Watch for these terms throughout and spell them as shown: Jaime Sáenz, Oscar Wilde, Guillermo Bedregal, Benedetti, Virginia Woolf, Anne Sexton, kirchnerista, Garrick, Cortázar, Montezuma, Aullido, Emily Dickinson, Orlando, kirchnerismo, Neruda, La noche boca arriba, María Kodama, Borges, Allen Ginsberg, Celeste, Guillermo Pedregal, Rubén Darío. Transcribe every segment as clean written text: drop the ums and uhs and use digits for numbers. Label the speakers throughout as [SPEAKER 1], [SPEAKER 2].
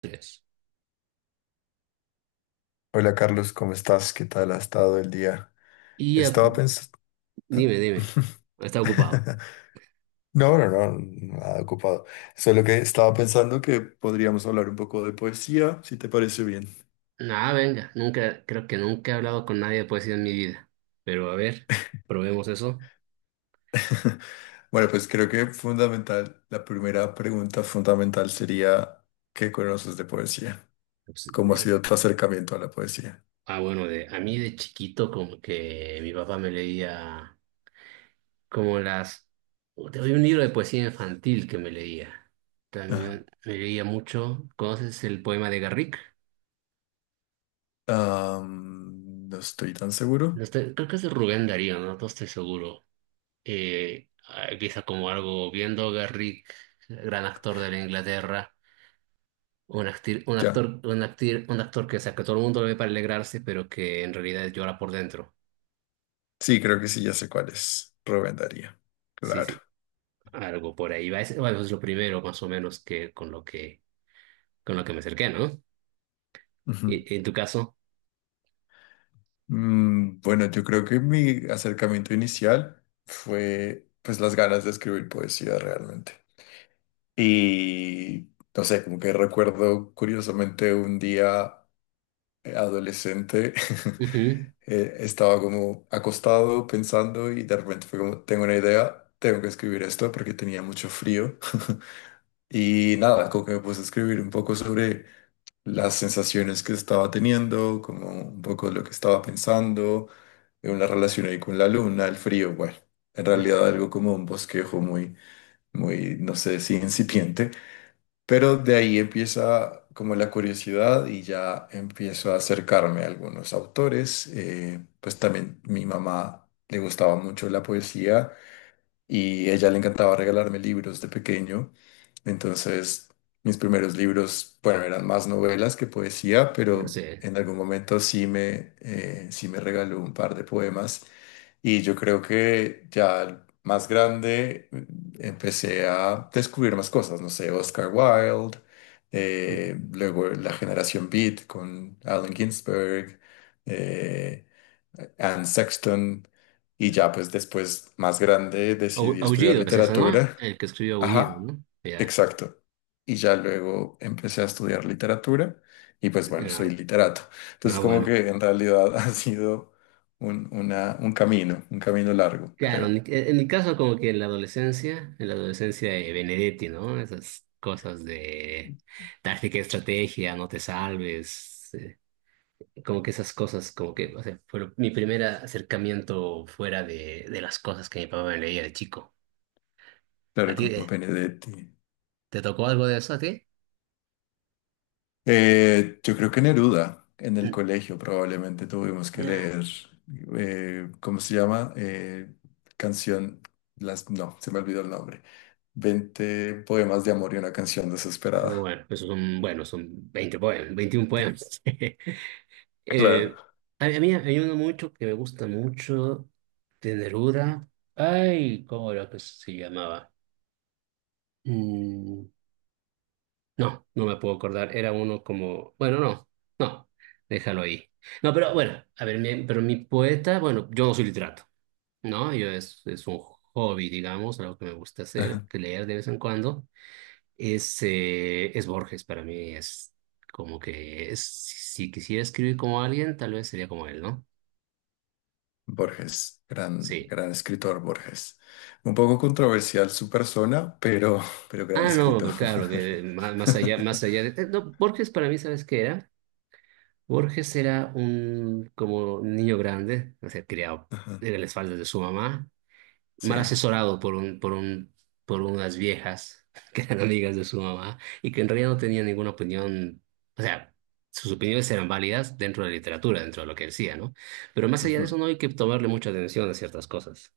[SPEAKER 1] Tres.
[SPEAKER 2] Hola Carlos, ¿cómo estás? ¿Qué tal ha estado el día?
[SPEAKER 1] Y
[SPEAKER 2] Estaba
[SPEAKER 1] ocu-
[SPEAKER 2] pensando...
[SPEAKER 1] dime. Está ocupado.
[SPEAKER 2] No, no, no, nada ocupado. Solo que estaba pensando que podríamos hablar un poco de poesía, si te parece bien.
[SPEAKER 1] Nada, venga. Nunca, creo que nunca he hablado con nadie de poesía en mi vida. Pero a ver, probemos eso.
[SPEAKER 2] Bueno, pues creo que fundamental, la primera pregunta fundamental sería, ¿qué conoces de poesía?
[SPEAKER 1] Pues,
[SPEAKER 2] ¿Cómo ha
[SPEAKER 1] eh,
[SPEAKER 2] sido tu acercamiento a la poesía?
[SPEAKER 1] bueno, a mí de chiquito como que mi papá me leía como las... Había un libro de poesía infantil que me leía.
[SPEAKER 2] Ajá.
[SPEAKER 1] También me leía mucho. ¿Conoces el poema de Garrick?
[SPEAKER 2] No estoy tan
[SPEAKER 1] No
[SPEAKER 2] seguro.
[SPEAKER 1] estoy- Creo que es de Rubén Darío, no estoy seguro. Empieza como algo bien Garrick, gran actor de la Inglaterra, un
[SPEAKER 2] Ya.
[SPEAKER 1] actor, un actor que, o sea, que todo el mundo lo ve para alegrarse, pero que en realidad llora por dentro.
[SPEAKER 2] Sí, creo que sí, ya sé cuál es. Rubén Darío.
[SPEAKER 1] Sí,
[SPEAKER 2] Claro.
[SPEAKER 1] sí, algo por ahí va. Es, bueno, es lo primero más o menos que con lo que me acerqué, ¿no? Y en tu caso,
[SPEAKER 2] Mm, bueno, yo creo que mi acercamiento inicial fue pues las ganas de escribir poesía realmente. Y no sé, como que recuerdo curiosamente un día adolescente,
[SPEAKER 1] ujú,
[SPEAKER 2] estaba como acostado pensando y de repente fue como, tengo una idea, tengo que escribir esto porque tenía mucho frío. Y nada, como que me puse a escribir un poco sobre las sensaciones que estaba teniendo, como un poco lo que estaba pensando, en una relación ahí con la luna, el frío, bueno, en
[SPEAKER 1] ujú,
[SPEAKER 2] realidad algo como un bosquejo muy, muy, no sé si incipiente, pero de ahí empieza como la curiosidad y ya empiezo a acercarme a algunos autores, pues también mi mamá le gustaba mucho la poesía y ella le encantaba regalarme libros de pequeño. Entonces, mis primeros libros, bueno, eran más novelas que poesía,
[SPEAKER 1] pero sí.
[SPEAKER 2] pero en algún momento sí me regaló un par de poemas. Y yo creo que ya más grande mm, empecé a descubrir más cosas, no sé, Oscar Wilde,
[SPEAKER 1] Ujú.
[SPEAKER 2] luego la generación Beat con Allen Ginsberg. eh, Anne Sexton. Y ya pues después, más grande, decidí estudiar
[SPEAKER 1] Aullido es eso, ¿no?
[SPEAKER 2] literatura.
[SPEAKER 1] El que escribió Aullido,
[SPEAKER 2] Ajá,
[SPEAKER 1] ¿no? Ya,
[SPEAKER 2] exacto. Y ya luego empecé a estudiar literatura y pues bueno,
[SPEAKER 1] ya.
[SPEAKER 2] soy literato. Entonces
[SPEAKER 1] No,
[SPEAKER 2] como
[SPEAKER 1] bueno.
[SPEAKER 2] que en realidad ha sido un, un camino largo,
[SPEAKER 1] Claro,
[SPEAKER 2] creo.
[SPEAKER 1] en mi caso como que en la adolescencia de Benedetti, ¿no? Esas cosas de táctica, estrategia, no te salves, como que esas cosas, como que, o sea, fue mi primer acercamiento fuera de las cosas que mi papá me leía de chico. ¿A
[SPEAKER 2] Claro,
[SPEAKER 1] ti
[SPEAKER 2] como Benedetti.
[SPEAKER 1] te tocó algo de eso a ti?
[SPEAKER 2] Yo creo que Neruda, en el
[SPEAKER 1] Mm,
[SPEAKER 2] colegio probablemente tuvimos que
[SPEAKER 1] ya.
[SPEAKER 2] leer, ¿cómo se llama? Canción, las, no, se me olvidó el nombre. 20 poemas de amor y una canción
[SPEAKER 1] Pero
[SPEAKER 2] desesperada.
[SPEAKER 1] bueno, esos son, bueno, son 20 poemas, 21 poemas. Eh,
[SPEAKER 2] Claro.
[SPEAKER 1] a mí hay uno mucho que me gusta mucho de Neruda. Ay, ¿cómo era que se llamaba? Mm, no, no me puedo acordar. Era uno como, bueno, no, no, déjalo ahí. No, pero bueno, a ver, pero mi poeta, bueno, yo no soy literato, ¿no? Es un hobby, digamos, algo que me gusta hacer,
[SPEAKER 2] Ajá.
[SPEAKER 1] que leer de vez en cuando. Es Borges para mí, es como que es, si quisiera escribir como alguien, tal vez sería como él, ¿no?
[SPEAKER 2] Borges, gran,
[SPEAKER 1] Sí.
[SPEAKER 2] gran escritor Borges. Un poco controversial su persona, pero gran
[SPEAKER 1] Ah, no,
[SPEAKER 2] escritor.
[SPEAKER 1] claro, más allá, no, Borges para mí, ¿sabes qué era? Borges era un como niño grande, o sea, criado
[SPEAKER 2] Ajá,
[SPEAKER 1] en las faldas de su mamá, mal
[SPEAKER 2] sí.
[SPEAKER 1] asesorado por unas viejas que eran amigas de su mamá y que en realidad no tenían ninguna opinión, o sea, sus opiniones eran válidas dentro de la literatura, dentro de lo que decía, ¿no? Pero más allá de eso
[SPEAKER 2] Ujú.
[SPEAKER 1] no hay que tomarle mucha atención a ciertas cosas.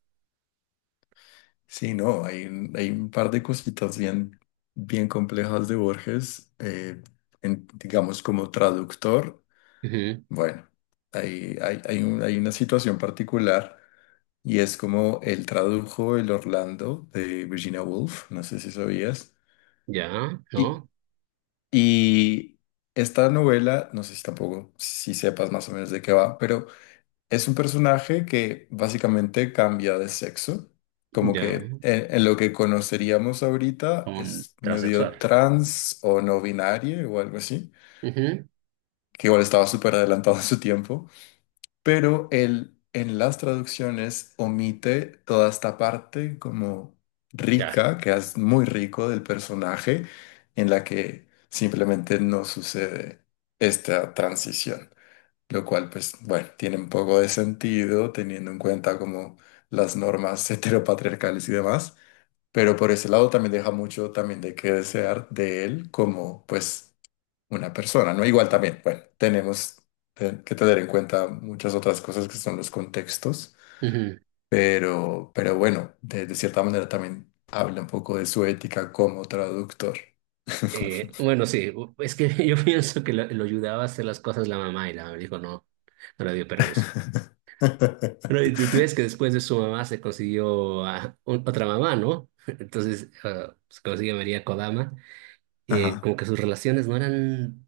[SPEAKER 2] Sí, no, hay, hay un par de cositas bien, bien complejas de Borges, digamos como traductor.
[SPEAKER 1] Ujú,
[SPEAKER 2] Bueno, hay hay una situación particular y es como él tradujo el Orlando de Virginia Woolf, no sé si sabías.
[SPEAKER 1] ya,
[SPEAKER 2] Y,
[SPEAKER 1] ¿no?
[SPEAKER 2] y esta novela, no sé si tampoco, si sepas más o menos de qué va, pero es un personaje que básicamente cambia de sexo, como
[SPEAKER 1] Ya,
[SPEAKER 2] que en lo que conoceríamos ahorita
[SPEAKER 1] un
[SPEAKER 2] es medio
[SPEAKER 1] transexual.
[SPEAKER 2] trans o no binario o algo así,
[SPEAKER 1] Ujú,
[SPEAKER 2] que igual estaba súper adelantado a su tiempo. Pero él en las traducciones omite toda esta parte como
[SPEAKER 1] claro.
[SPEAKER 2] rica, que es muy rico del personaje, en la que simplemente no sucede esta transición, lo cual pues bueno, tiene un poco de sentido teniendo en cuenta como las normas heteropatriarcales y demás, pero por ese lado también deja mucho también de qué desear de él como pues una persona, ¿no? Igual también, bueno, tenemos que tener en cuenta muchas otras cosas que son los contextos,
[SPEAKER 1] Ujú.
[SPEAKER 2] pero bueno, de cierta manera también habla un poco de su ética como traductor.
[SPEAKER 1] Bueno, sí, es que yo pienso que lo ayudaba a hacer las cosas la mamá y la mamá le dijo no, no le dio permiso. Pero tú ves que después de su mamá se consiguió a otra mamá, ¿no? Entonces se consiguió María Kodama.
[SPEAKER 2] Ajá,
[SPEAKER 1] Como que sus relaciones no eran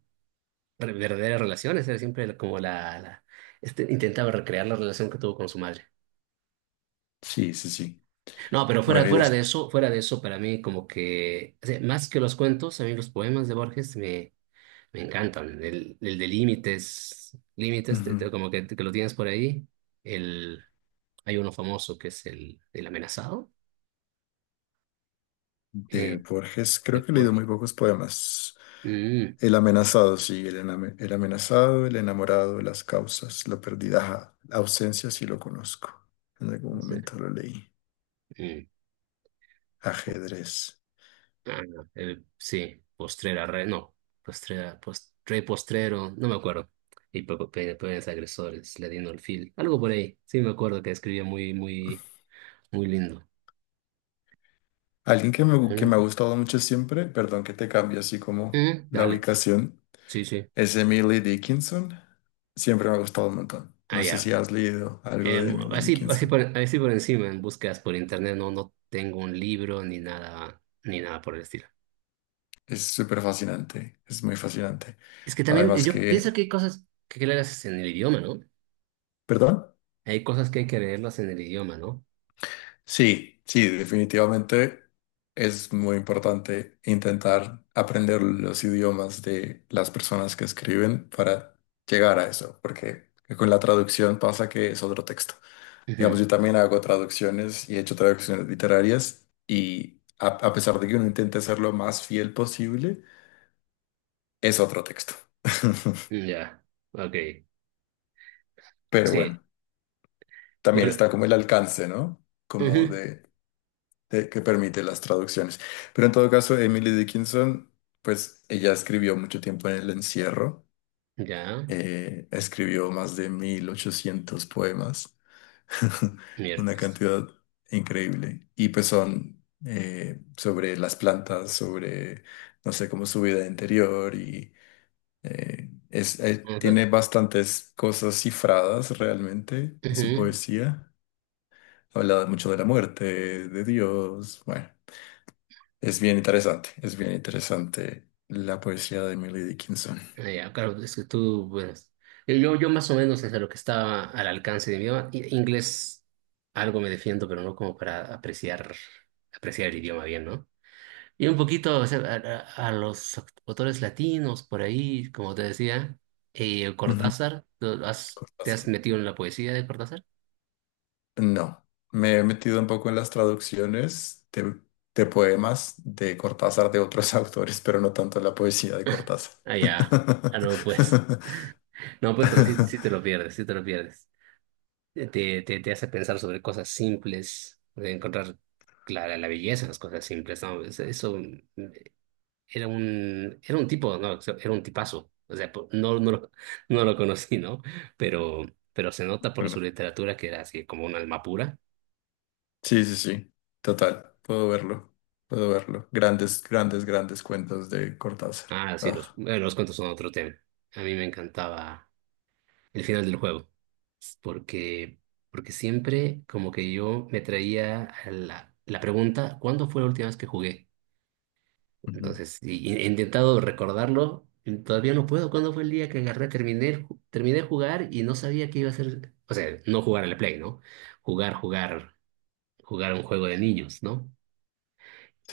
[SPEAKER 1] verdaderas relaciones, era siempre como intentaba recrear la relación que tuvo con su madre.
[SPEAKER 2] sí, sí, sí.
[SPEAKER 1] No, pero
[SPEAKER 2] Bueno, y
[SPEAKER 1] fuera de eso, para mí como que, o sea, más que los cuentos, a mí los poemas de Borges me encantan. El de límites, límites,
[SPEAKER 2] ujú.
[SPEAKER 1] como que lo tienes por ahí. El, hay uno famoso que es el amenazado
[SPEAKER 2] De
[SPEAKER 1] eh,
[SPEAKER 2] Borges, creo
[SPEAKER 1] de
[SPEAKER 2] que he leído
[SPEAKER 1] Borges.
[SPEAKER 2] muy pocos poemas.
[SPEAKER 1] Mm,
[SPEAKER 2] El amenazado, sí, el, el amenazado, el enamorado, las causas, la pérdida, ajá, la ausencia, sí lo conozco. En algún
[SPEAKER 1] sí,
[SPEAKER 2] momento lo leí.
[SPEAKER 1] mm.
[SPEAKER 2] Ajedrez.
[SPEAKER 1] Ah, no, sí, postrera, re, no, postrera, post, rey postrero, no me acuerdo. Y peores agresores, le dieron el fil. Algo por ahí. Sí, me acuerdo que escribía muy, muy, muy lindo.
[SPEAKER 2] Alguien
[SPEAKER 1] Muy
[SPEAKER 2] que me ha
[SPEAKER 1] lindo.
[SPEAKER 2] gustado mucho siempre, perdón que te cambie así como
[SPEAKER 1] Mm,
[SPEAKER 2] la
[SPEAKER 1] dale,
[SPEAKER 2] ubicación,
[SPEAKER 1] sí, sí.
[SPEAKER 2] es Emily Dickinson. Siempre me ha gustado un montón.
[SPEAKER 1] Ah,
[SPEAKER 2] No sé si
[SPEAKER 1] ya.
[SPEAKER 2] has leído algo de Emily
[SPEAKER 1] Así,
[SPEAKER 2] Dickinson.
[SPEAKER 1] así por encima, en búsquedas por internet, no, no tengo un libro ni nada, ni nada por el estilo.
[SPEAKER 2] Es súper fascinante, es muy fascinante.
[SPEAKER 1] Es que también
[SPEAKER 2] Además
[SPEAKER 1] yo pienso
[SPEAKER 2] que,
[SPEAKER 1] que hay cosas que hay que leerlas en el idioma, ¿no?
[SPEAKER 2] ¿perdón?
[SPEAKER 1] Hay cosas que hay que leerlas en el idioma, ¿no?
[SPEAKER 2] Sí, sí, definitivamente es muy importante intentar aprender los idiomas de las personas que escriben para llegar a eso, porque con la traducción pasa que es otro texto. Digamos,
[SPEAKER 1] Ujú,
[SPEAKER 2] yo también hago traducciones y he hecho traducciones literarias y a pesar de que uno intente ser lo más fiel posible, es otro texto.
[SPEAKER 1] ya, ok.
[SPEAKER 2] Pero
[SPEAKER 1] Sí,
[SPEAKER 2] bueno, también
[SPEAKER 1] bueno,
[SPEAKER 2] está como el alcance, ¿no? Como
[SPEAKER 1] ujú,
[SPEAKER 2] de, que permite las traducciones. Pero en todo caso, Emily Dickinson, pues ella escribió mucho tiempo en el encierro,
[SPEAKER 1] ya,
[SPEAKER 2] escribió más de 1800 poemas. Una
[SPEAKER 1] miércoles.
[SPEAKER 2] cantidad increíble. Y pues son sobre las plantas, sobre, no sé, cómo su vida interior y es,
[SPEAKER 1] Vamos a,
[SPEAKER 2] tiene bastantes cosas cifradas realmente en su
[SPEAKER 1] ujú.
[SPEAKER 2] poesía. Habla mucho de la muerte, de Dios. Bueno, es bien interesante la poesía de Emily Dickinson.
[SPEAKER 1] Ya, claro, es que tú, pues, yo, yo más o menos desde lo que estaba al alcance de mi idioma, inglés algo me defiendo, pero no como para apreciar, apreciar el idioma bien, ¿no? Y un poquito, o sea, a los autores latinos por ahí, como te decía,
[SPEAKER 2] Ujú.
[SPEAKER 1] Cortázar, te has
[SPEAKER 2] Cortázar.
[SPEAKER 1] metido en la poesía de Cortázar?
[SPEAKER 2] No, me he metido un poco en las traducciones de poemas de Cortázar de otros autores, pero no tanto en la poesía de Cortázar.
[SPEAKER 1] Ah, ya, ah, no, pues, no, pues, pero sí, sí te lo pierdes, sí te lo pierdes. Te hace pensar sobre cosas simples, de encontrar clara la belleza en las cosas simples, ¿no? Eso, mm, era un tipo, ¿no? Era un tipazo. O sea, no, no, lo, no lo conocí, ¿no? Pero, pero se nota por su
[SPEAKER 2] Bueno,
[SPEAKER 1] literatura que era así como un alma pura.
[SPEAKER 2] sí, sí, sí, total, puedo verlo, puedo verlo. Grandes, grandes, grandes cuentos de Cortázar.
[SPEAKER 1] Ah, sí, los,
[SPEAKER 2] Ah,
[SPEAKER 1] bueno, los cuentos son otro tema. A mí me encantaba el final del juego, porque, porque siempre como que yo me traía a la pregunta, ¿cuándo fue la última vez que jugué?
[SPEAKER 2] ujú.
[SPEAKER 1] Entonces, he intentado recordarlo, y todavía no puedo. ¿Cuándo fue el día que agarré, terminé, terminé de jugar y no sabía qué iba a hacer? O sea, no jugar al Play, ¿no? Jugar, jugar, jugar un juego de niños, ¿no?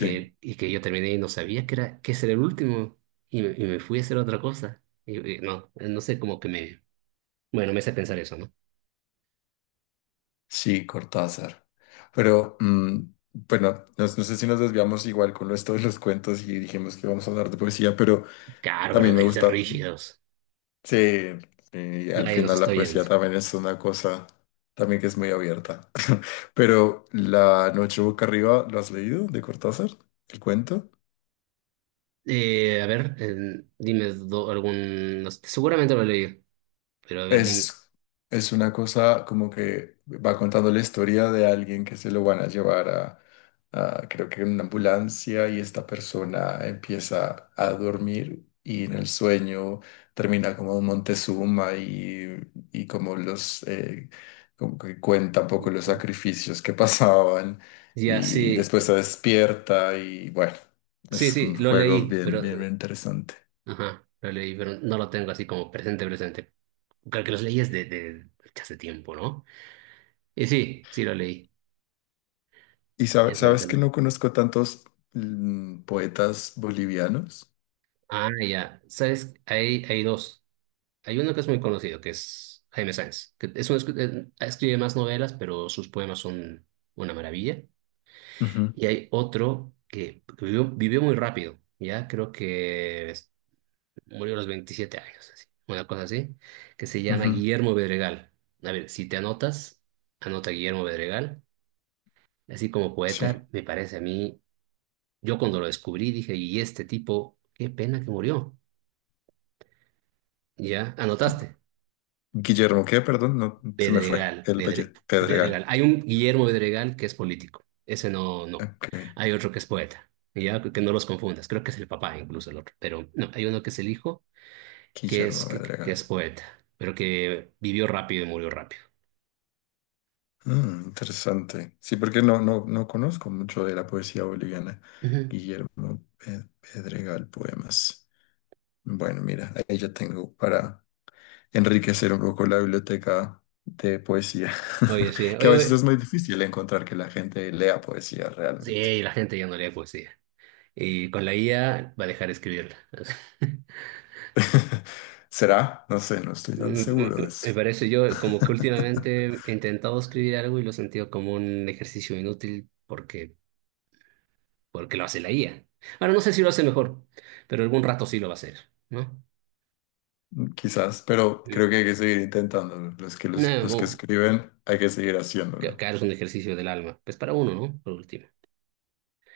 [SPEAKER 2] Sí,
[SPEAKER 1] Y que yo terminé y no sabía que era, que ese era el último y y me fui a hacer otra cosa. Y, no, no sé, cómo que me... Bueno, me hace pensar eso, ¿no?
[SPEAKER 2] sí, Cortázar. Pero, mm, bueno, no, no sé si nos desviamos igual con esto de los cuentos y dijimos que vamos a hablar de poesía, pero
[SPEAKER 1] Claro, pero
[SPEAKER 2] también me
[SPEAKER 1] hay que ser
[SPEAKER 2] gusta.
[SPEAKER 1] rígidos.
[SPEAKER 2] Sí, y al
[SPEAKER 1] Nadie nos
[SPEAKER 2] final la
[SPEAKER 1] está viendo.
[SPEAKER 2] poesía también es una cosa también que es muy abierta. Pero La noche boca arriba, ¿lo has leído de Cortázar? ¿El cuento?
[SPEAKER 1] Dime algún... no sé, seguramente lo leí, pero a ver, dime.
[SPEAKER 2] Es, es una cosa como que va contando la historia de alguien que se lo van a llevar a, creo que en una ambulancia y esta persona empieza a dormir y en el sueño termina como Montezuma y como los, como que cuenta un poco los sacrificios que pasaban
[SPEAKER 1] Ya,
[SPEAKER 2] y
[SPEAKER 1] sí,
[SPEAKER 2] después se despierta y bueno,
[SPEAKER 1] sí,
[SPEAKER 2] es
[SPEAKER 1] sí,
[SPEAKER 2] un
[SPEAKER 1] lo
[SPEAKER 2] juego
[SPEAKER 1] leí,
[SPEAKER 2] bien,
[SPEAKER 1] pero,
[SPEAKER 2] bien, bien interesante.
[SPEAKER 1] ajá, lo leí, pero no lo tengo así como presente, presente. Creo que los leíes de hace tiempo, ¿no? Y sí, sí lo leí.
[SPEAKER 2] Y
[SPEAKER 1] Ese me
[SPEAKER 2] sabes que no
[SPEAKER 1] encanta.
[SPEAKER 2] conozco tantos mm, poetas bolivianos.
[SPEAKER 1] Ah, ya, sabes, hay dos. Hay uno que es muy conocido, que es Jaime Sáenz, que es un, escribe más novelas, pero sus poemas son una maravilla.
[SPEAKER 2] Ujú,
[SPEAKER 1] Y hay otro que vivió, vivió muy rápido, ya, creo que murió a los 27 años, así, una cosa así, que se llama
[SPEAKER 2] ujú,
[SPEAKER 1] Guillermo Bedregal. A ver, si te anotas, anota Guillermo Bedregal. Así como poeta,
[SPEAKER 2] sí.
[SPEAKER 1] me parece a mí, yo cuando lo descubrí dije, y este tipo, qué pena que murió. Ya,
[SPEAKER 2] Gui-
[SPEAKER 1] anotaste,
[SPEAKER 2] Guillermo, ¿qué? Perdón, no, se me fue.
[SPEAKER 1] Bedregal, Bedre- Bedregal.
[SPEAKER 2] Pedregal.
[SPEAKER 1] Hay un Guillermo Bedregal que es político, ese no, no.
[SPEAKER 2] Ok.
[SPEAKER 1] Hay otro que es poeta, ya, que no los confundas, creo que es el papá incluso el otro, pero no, hay uno que es el hijo,
[SPEAKER 2] Guillermo
[SPEAKER 1] que es
[SPEAKER 2] Pedregal.
[SPEAKER 1] poeta, pero que vivió rápido y murió rápido.
[SPEAKER 2] Mm, interesante. Sí, porque no, no, no conozco mucho de la poesía boliviana.
[SPEAKER 1] Ujú.
[SPEAKER 2] Guillermo Pedregal, poemas. Bueno, mira, ahí ya tengo para enriquecer un poco la biblioteca de poesía,
[SPEAKER 1] Oye, sí,
[SPEAKER 2] que a
[SPEAKER 1] oye,
[SPEAKER 2] veces
[SPEAKER 1] oye,
[SPEAKER 2] es muy difícil encontrar que la gente lea poesía realmente.
[SPEAKER 1] sí, la gente ya no lee poesía. Y con la IA va a dejar de escribirla.
[SPEAKER 2] ¿Será? No sé, no estoy tan
[SPEAKER 1] Me me
[SPEAKER 2] seguro de eso.
[SPEAKER 1] Me parece yo como que últimamente he intentado escribir algo y lo he sentido como un ejercicio inútil porque, porque lo hace la IA. Ahora no sé si lo hace mejor, pero algún rato sí lo va a hacer, ¿no?
[SPEAKER 2] Quizás, pero
[SPEAKER 1] Mm.
[SPEAKER 2] creo que hay que seguir intentándolo.
[SPEAKER 1] No,
[SPEAKER 2] Los que
[SPEAKER 1] bueno,
[SPEAKER 2] escriben, hay que seguir haciéndolo.
[SPEAKER 1] claro, es un ejercicio del alma. Pues para uno, ¿no? Por último.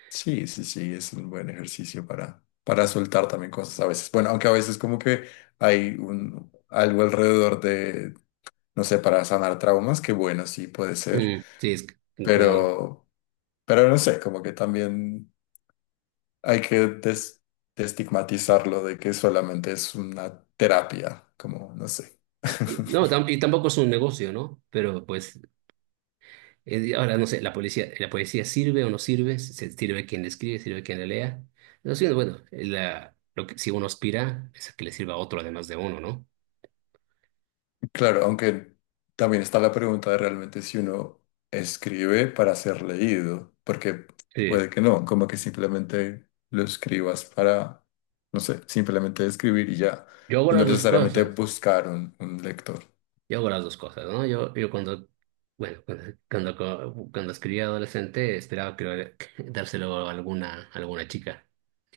[SPEAKER 2] Sí, sí, sí, es un buen ejercicio para soltar también cosas a veces. Bueno, aunque a veces como que hay un, algo alrededor de, no sé, para sanar traumas, que bueno, sí puede ser.
[SPEAKER 1] Mm, sí, es que como...
[SPEAKER 2] Pero, pero no sé, como que también hay que destigmatizarlo de que solamente es una terapia, como no sé.
[SPEAKER 1] Sí, no, tampoco es un negocio, ¿no? Pero pues ahora, no sé, la poesía sirve o no sirve, sirve quien la escribe, sirve quien la lea. No sé, bueno, la, lo que, si uno aspira es a que le sirva a otro además de uno, ¿no?
[SPEAKER 2] Claro, aunque también está la pregunta de realmente si uno escribe para ser leído, porque
[SPEAKER 1] Sí.
[SPEAKER 2] puede que no, como que simplemente lo escribas para, no sé, simplemente escribir y ya,
[SPEAKER 1] Yo hago
[SPEAKER 2] y no
[SPEAKER 1] las dos
[SPEAKER 2] necesariamente
[SPEAKER 1] cosas,
[SPEAKER 2] buscar un lector.
[SPEAKER 1] yo hago las dos cosas, ¿no? Yo cuando, bueno, cuando, cuando, co- cuando escribía adolescente esperaba que, que dárselo a alguna chica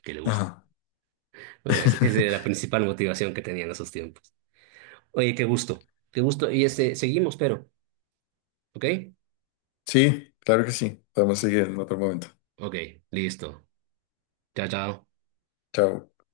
[SPEAKER 1] que le guste.
[SPEAKER 2] Ajá.
[SPEAKER 1] Bueno, esa era la principal motivación que tenía en esos tiempos. Oye, qué gusto, qué gusto. Y este, seguimos, pero, ¿ok?
[SPEAKER 2] Sí, claro que sí. Podemos seguir en otro momento.
[SPEAKER 1] Ok, listo. Chao, chao.
[SPEAKER 2] Chao.